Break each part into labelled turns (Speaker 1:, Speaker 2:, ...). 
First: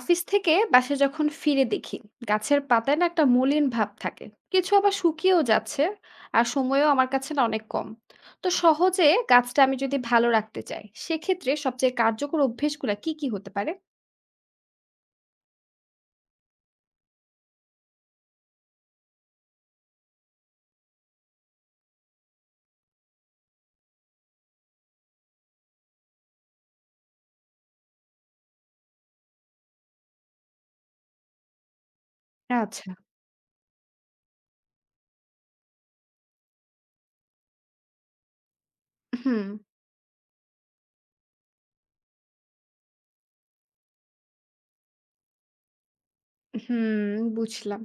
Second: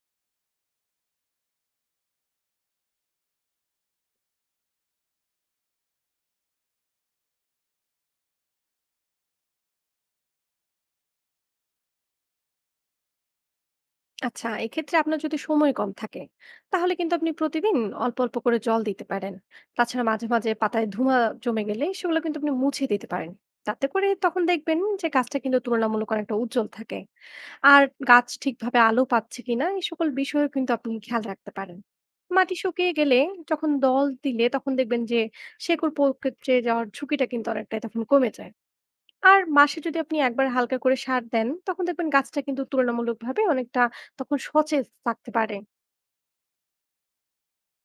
Speaker 1: Office থেকে বাসে যখন ফিরে দেখি গাছের পাতায় না একটা মলিন ভাব থাকে, কিছু আবার শুকিয়েও যাচ্ছে। আর সময়ও আমার কাছে না অনেক কম, তো সহজে গাছটা আমি যদি ভালো রাখতে চাই সেক্ষেত্রে সবচেয়ে কার্যকর অভ্যেসগুলো কি কি হতে পারে?
Speaker 2: আচ্ছা, এক্ষেত্রে আপনার যদি সময় কম থাকে তাহলে কিন্তু আপনি প্রতিদিন অল্প অল্প করে জল দিতে পারেন। তাছাড়া মাঝে মাঝে পাতায় ধুমা জমে গেলে সেগুলো কিন্তু আপনি মুছে দিতে পারেন। তাতে করে তখন দেখবেন যে গাছটা কিন্তু তুলনামূলক অনেকটা উজ্জ্বল থাকে। আর গাছ ঠিকভাবে আলো পাচ্ছে কিনা এই সকল বিষয়েও কিন্তু আপনি খেয়াল রাখতে পারেন। মাটি
Speaker 1: আচ্ছা।
Speaker 2: শুকিয়ে গেলে যখন দল দিলে তখন দেখবেন যে শেকড় পচে যাওয়ার ঝুঁকিটা কিন্তু অনেকটাই তখন কমে যায়। আর
Speaker 1: হুম।
Speaker 2: মাসে যদি আপনি একবার হালকা করে সার দেন, তখন দেখবেন গাছটা কিন্তু তুলনামূলকভাবে অনেকটা তখন সতেজ থাকতে পারে।
Speaker 1: হুম, বুঝলাম।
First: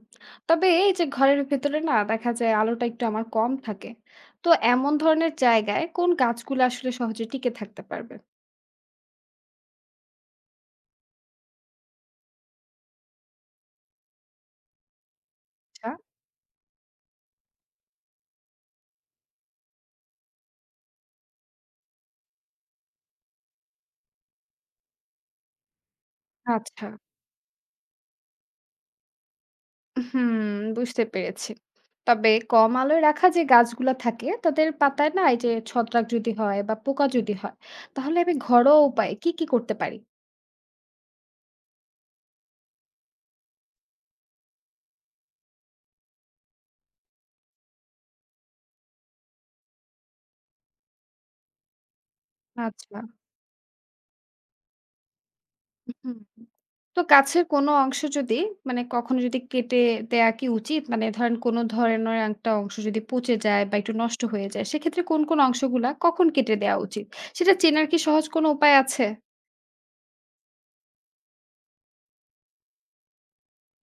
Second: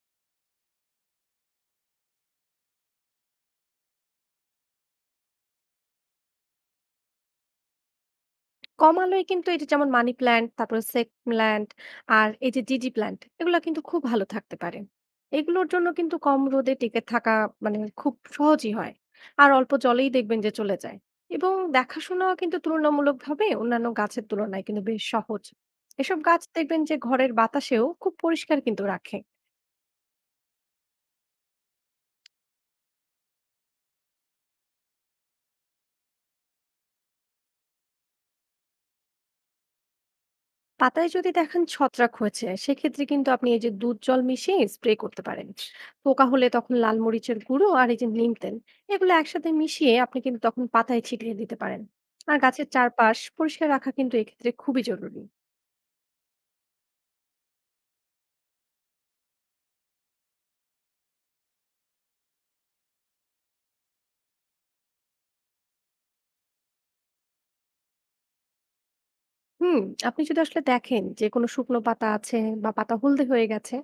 Speaker 1: তবে এই যে ঘরের ভেতরে না দেখা যায় আলোটা একটু আমার কম থাকে, তো এমন ধরনের জায়গায় কোন গাছগুলো আসলে সহজে টিকে থাকতে পারবে?
Speaker 2: কম আলোয় কিন্তু এই যে যেমন মানি প্ল্যান্ট, তারপরে সেক প্ল্যান্ট আর এই যে জিজি প্ল্যান্ট, এগুলা কিন্তু খুব ভালো থাকতে পারে। এগুলোর জন্য
Speaker 1: আচ্ছা।
Speaker 2: কিন্তু কম রোদে টিকে থাকা মানে খুব সহজই হয়। আর অল্প জলেই দেখবেন যে চলে যায়। এবং দেখাশোনাও কিন্তু তুলনামূলকভাবে অন্যান্য গাছের তুলনায় কিন্তু বেশ সহজ। এসব গাছ দেখবেন
Speaker 1: আচ্ছা।
Speaker 2: যে ঘরের বাতাসেও খুব পরিষ্কার কিন্তু রাখে।
Speaker 1: হুম, বুঝতে পেরেছি। তবে কম আলোয় রাখা যে গাছগুলা থাকে তাদের পাতায় না এই যে ছত্রাক যদি হয় বা পোকা যদি হয়, তাহলে আমি ঘরোয়া উপায়ে কি কি করতে পারি?
Speaker 2: পাতায় যদি দেখেন ছত্রাক হয়েছে সেক্ষেত্রে কিন্তু আপনি এই যে দুধ জল মিশিয়ে স্প্রে করতে পারেন। পোকা হলে তখন লাল মরিচের গুঁড়ো আর এই যে নিম তেল এগুলো একসাথে মিশিয়ে আপনি কিন্তু তখন পাতায় ছিটিয়ে দিতে পারেন। আর গাছের
Speaker 1: আচ্ছা,
Speaker 2: চারপাশ পরিষ্কার রাখা কিন্তু এক্ষেত্রে খুবই জরুরি।
Speaker 1: হুম। তো গাছের কোনো অংশ যদি মানে কখনো যদি কেটে দেয়া কি উচিত? মানে ধরেন কোনো ধরনের একটা অংশ যদি পচে যায় বা একটু নষ্ট হয়ে যায় সেক্ষেত্রে কোন কোন অংশগুলা কখন কেটে দেয়া উচিত? সেটা চেনার কি সহজ কোনো উপায় আছে?
Speaker 2: হুম। আপনি যদি আসলে দেখেন যে কোনো শুকনো পাতা আছে বা পাতা হলদে হয়ে গেছে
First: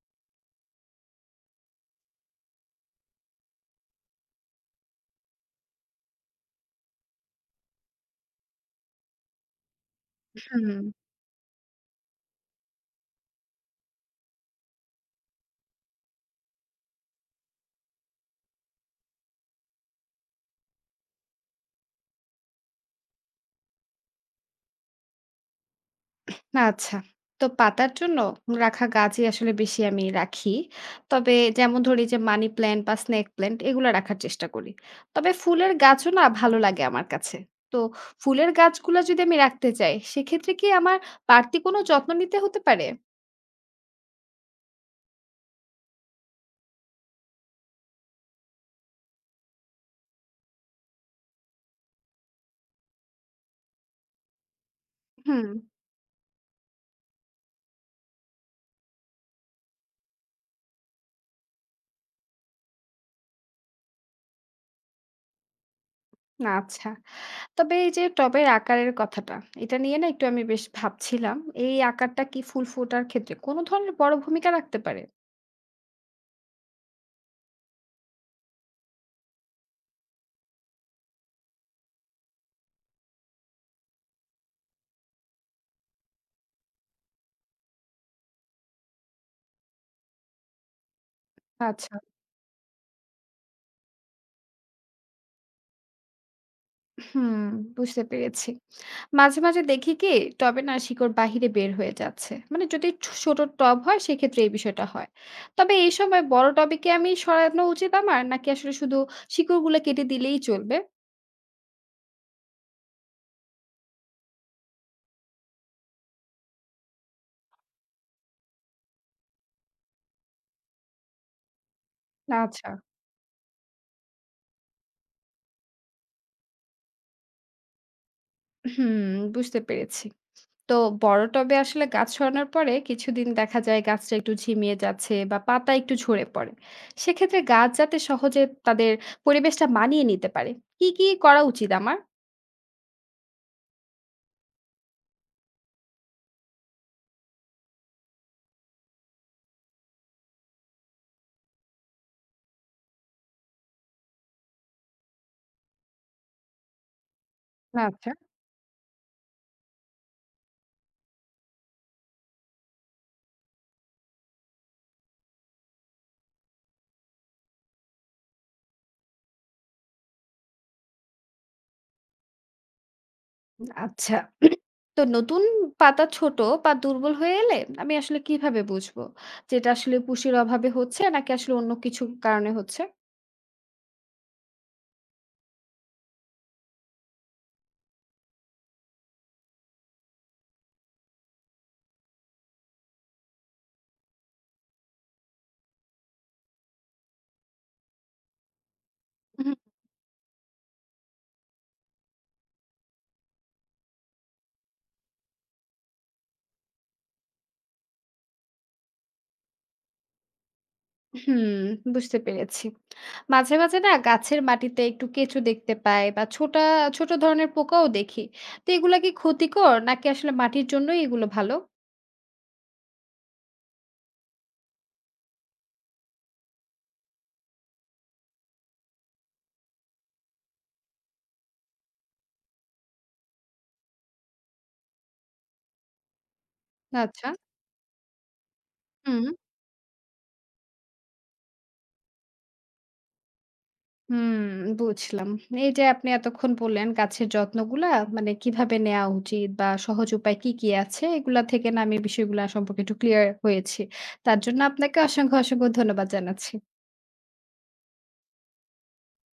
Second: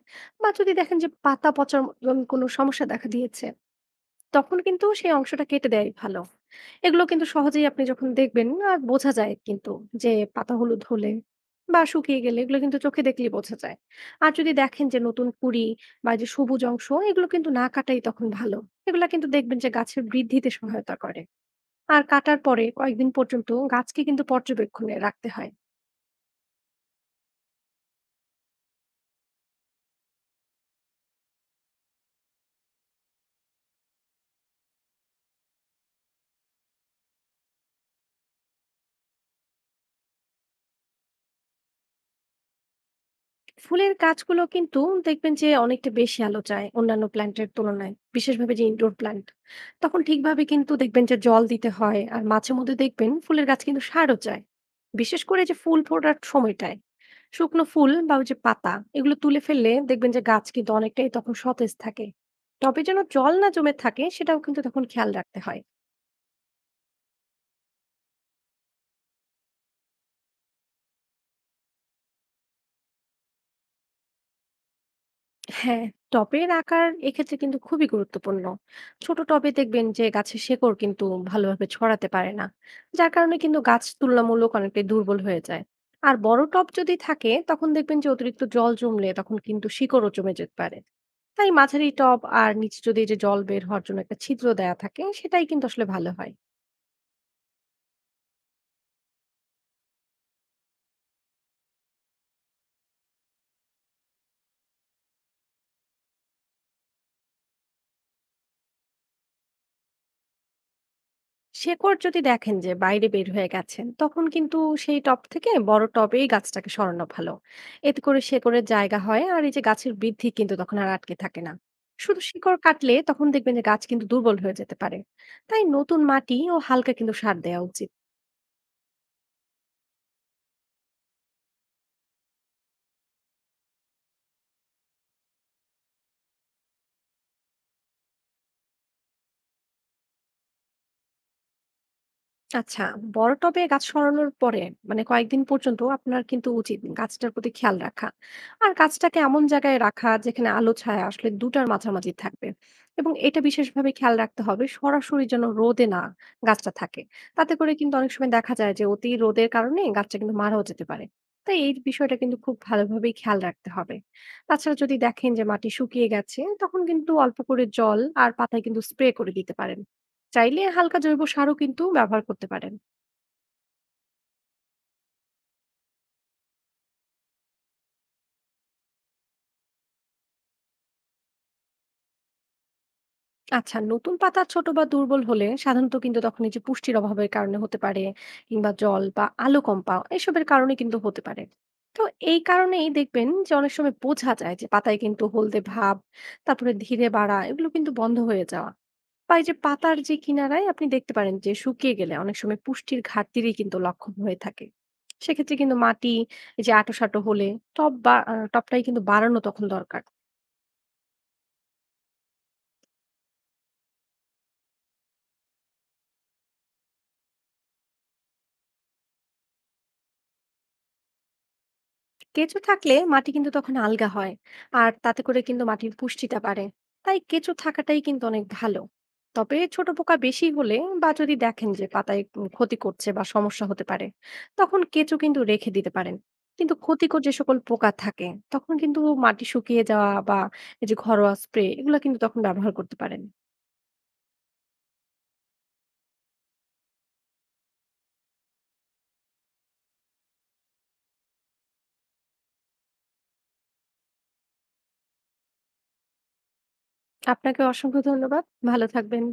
Speaker 2: বা যদি দেখেন যে পাতা পচার মতন কোনো সমস্যা দেখা দিয়েছে তখন কিন্তু সেই অংশটা কেটে দেয়াই ভালো। এগুলো কিন্তু সহজেই আপনি যখন দেখবেন আর বোঝা যায় কিন্তু যে পাতা
Speaker 1: হুম।
Speaker 2: হলুদ হলে বা শুকিয়ে গেলে এগুলো কিন্তু চোখে দেখলেই বোঝা যায়। আর যদি দেখেন যে নতুন কুঁড়ি বা এই যে সবুজ অংশ এগুলো কিন্তু না কাটাই তখন ভালো। এগুলা কিন্তু দেখবেন যে গাছের বৃদ্ধিতে সহায়তা করে। আর কাটার পরে কয়েকদিন পর্যন্ত গাছকে কিন্তু পর্যবেক্ষণে রাখতে হয়।
Speaker 1: না, আচ্ছা। তো পাতার জন্য রাখা গাছই আসলে বেশি আমি রাখি। তবে যেমন ধরি যে মানি প্ল্যান্ট বা স্নেক প্ল্যান্ট এগুলো রাখার চেষ্টা করি। তবে ফুলের গাছও না ভালো লাগে আমার কাছে। তো ফুলের গাছগুলো যদি আমি রাখতে চাই সেক্ষেত্রে কি আমার বাড়তি কোনো যত্ন নিতে হতে পারে?
Speaker 2: ফুলের গাছগুলো কিন্তু দেখবেন যে অনেকটা বেশি আলো চায় অন্যান্য প্ল্যান্টের তুলনায়, বিশেষভাবে যে ইনডোর প্ল্যান্ট। তখন ঠিকভাবে কিন্তু দেখবেন যে জল দিতে হয় আর মাঝে মধ্যে দেখবেন ফুলের গাছ কিন্তু সারও চায়, বিশেষ করে
Speaker 1: হুম,
Speaker 2: যে ফুল ফোটার সময়টায়। শুকনো ফুল বা ওই যে পাতা এগুলো তুলে ফেললে দেখবেন যে গাছ কিন্তু অনেকটাই তখন সতেজ থাকে। টবে যেন জল না জমে থাকে সেটাও কিন্তু তখন খেয়াল রাখতে হয়।
Speaker 1: আচ্ছা। তবে এই যে টবের আকারের কথাটা, এটা নিয়ে না একটু আমি বেশ ভাবছিলাম। এই আকারটা কি ফুল ফোটার ক্ষেত্রে কোনো ধরনের বড় ভূমিকা রাখতে পারে?
Speaker 2: হ্যাঁ, টবের আকার এক্ষেত্রে কিন্তু খুবই গুরুত্বপূর্ণ। ছোট টবে দেখবেন যে গাছের শেকড় কিন্তু ভালোভাবে ছড়াতে পারে না, যার কারণে কিন্তু গাছ তুলনামূলক অনেকটাই দুর্বল হয়ে যায়। আর বড় টব যদি থাকে তখন দেখবেন যে অতিরিক্ত জল জমলে তখন কিন্তু শিকড়ও জমে যেতে পারে। তাই মাঝারি
Speaker 1: আচ্ছা,
Speaker 2: টব আর নিচে যদি এই যে জল বের হওয়ার জন্য একটা ছিদ্র দেয়া থাকে সেটাই কিন্তু আসলে ভালো হয়।
Speaker 1: হুম, বুঝতে পেরেছি। মাঝে মাঝে দেখি কি টবে না শিকড় বাহিরে বের হয়ে যাচ্ছে। মানে যদি ছোট টব হয় সেক্ষেত্রে এই বিষয়টা হয়। তবে এই সময় বড় টবে কি আমি সরানো উচিত আমার? নাকি আসলে শুধু শিকড়গুলো কেটে দিলেই চলবে?
Speaker 2: শেকড় যদি দেখেন যে বাইরে বের হয়ে গেছেন তখন কিন্তু সেই টব থেকে বড় টবেই গাছটাকে সরানো ভালো। এতে করে শেকড়ের জায়গা হয় আর এই যে গাছের বৃদ্ধি কিন্তু তখন আর আটকে থাকে না। শুধু শিকড়
Speaker 1: আচ্ছা।
Speaker 2: কাটলে তখন দেখবেন যে গাছ কিন্তু দুর্বল হয়ে যেতে পারে। তাই নতুন মাটি ও হালকা কিন্তু সার দেওয়া উচিত।
Speaker 1: হুম, বুঝতে পেরেছি। তো বড় টবে আসলে গাছ সরানোর পরে কিছুদিন দেখা যায় গাছটা একটু ঝিমিয়ে যাচ্ছে বা পাতা একটু ঝরে পড়ে। সেক্ষেত্রে গাছ যাতে সহজে তাদের পরিবেশটা মানিয়ে নিতে পারে, কি কি করা উচিত আমার?
Speaker 2: আচ্ছা, বড় টবে গাছ সরানোর পরে মানে কয়েকদিন পর্যন্ত আপনার কিন্তু উচিত গাছটার প্রতি খেয়াল রাখা আর গাছটাকে এমন জায়গায় রাখা যেখানে আলো ছায়া আসলে দুটার মাঝামাঝি থাকবে। এবং এটা বিশেষভাবে খেয়াল রাখতে হবে সরাসরি যেন রোদে না গাছটা থাকে। তাতে করে কিন্তু অনেক
Speaker 1: আচ্ছা।
Speaker 2: সময় দেখা যায় যে অতি রোদের কারণে গাছটা কিন্তু মারাও যেতে পারে। তাই এই বিষয়টা কিন্তু খুব ভালোভাবেই খেয়াল রাখতে হবে। তাছাড়া যদি দেখেন যে মাটি শুকিয়ে গেছে তখন কিন্তু অল্প করে জল আর পাতায় কিন্তু স্প্রে করে দিতে পারেন। চাইলে হালকা জৈব সারও কিন্তু ব্যবহার করতে পারেন।
Speaker 1: আচ্ছা। তো নতুন পাতা ছোট বা দুর্বল হয়ে এলে আমি আসলে কিভাবে বুঝবো যে এটা আসলে পুষ্টির অভাবে হচ্ছে নাকি আসলে অন্য কিছু কারণে হচ্ছে?
Speaker 2: আচ্ছা, নতুন পাতা ছোট বা দুর্বল হলে সাধারণত কিন্তু তখন এই যে পুষ্টির অভাবের কারণে হতে পারে, কিংবা জল বা আলো কম পাওয়া এসবের কারণে কিন্তু হতে পারে। তো এই কারণেই দেখবেন যে অনেক সময় বোঝা যায় যে পাতায় কিন্তু হলদে ভাব, তারপরে ধীরে বাড়া এগুলো কিন্তু বন্ধ হয়ে যাওয়া, বা এই যে
Speaker 1: হুম।
Speaker 2: পাতার যে কিনারায় আপনি দেখতে পারেন যে শুকিয়ে গেলে অনেক সময় পুষ্টির ঘাটতিরই কিন্তু লক্ষণ হয়ে থাকে। সেক্ষেত্রে কিন্তু মাটি এই যে আঁটো সাঁটো হলে টব বা টবটাই কিন্তু বাড়ানো তখন দরকার।
Speaker 1: হুম, বুঝতে পেরেছি। মাঝে মাঝে না গাছের মাটিতে একটু কেঁচো দেখতে পাই বা ছোটা ছোট ধরনের পোকাও দেখি। তো এগুলা কি ক্ষতিকর নাকি আসলে মাটির জন্যই এগুলো ভালো?
Speaker 2: কেঁচো থাকলে মাটি কিন্তু তখন আলগা হয় আর তাতে করে কিন্তু মাটির পুষ্টিটা বাড়ে। তাই কেঁচো থাকাটাই কিন্তু অনেক ভালো। তবে ছোট পোকা বেশি হলে বা যদি দেখেন যে পাতায় ক্ষতি করছে বা সমস্যা হতে পারে তখন কেঁচো কিন্তু রেখে দিতে পারেন। কিন্তু ক্ষতিকর
Speaker 1: আচ্ছা।
Speaker 2: যে সকল পোকা থাকে তখন কিন্তু
Speaker 1: হুম।
Speaker 2: মাটি শুকিয়ে যাওয়া বা এই যে ঘরোয়া স্প্রে এগুলো কিন্তু তখন ব্যবহার করতে পারেন।
Speaker 1: হুম, বুঝলাম। এই যে আপনি এতক্ষণ বললেন গাছের যত্নগুলা মানে কিভাবে নেয়া উচিত বা সহজ উপায় কি কি আছে, এগুলা থেকে না আমি বিষয়গুলা সম্পর্কে একটু ক্লিয়ার হয়েছি। তার জন্য আপনাকে অসংখ্য ধন্যবাদ জানাচ্ছি।
Speaker 2: আপনাকে অসংখ্য ধন্যবাদ। ভালো থাকবেন।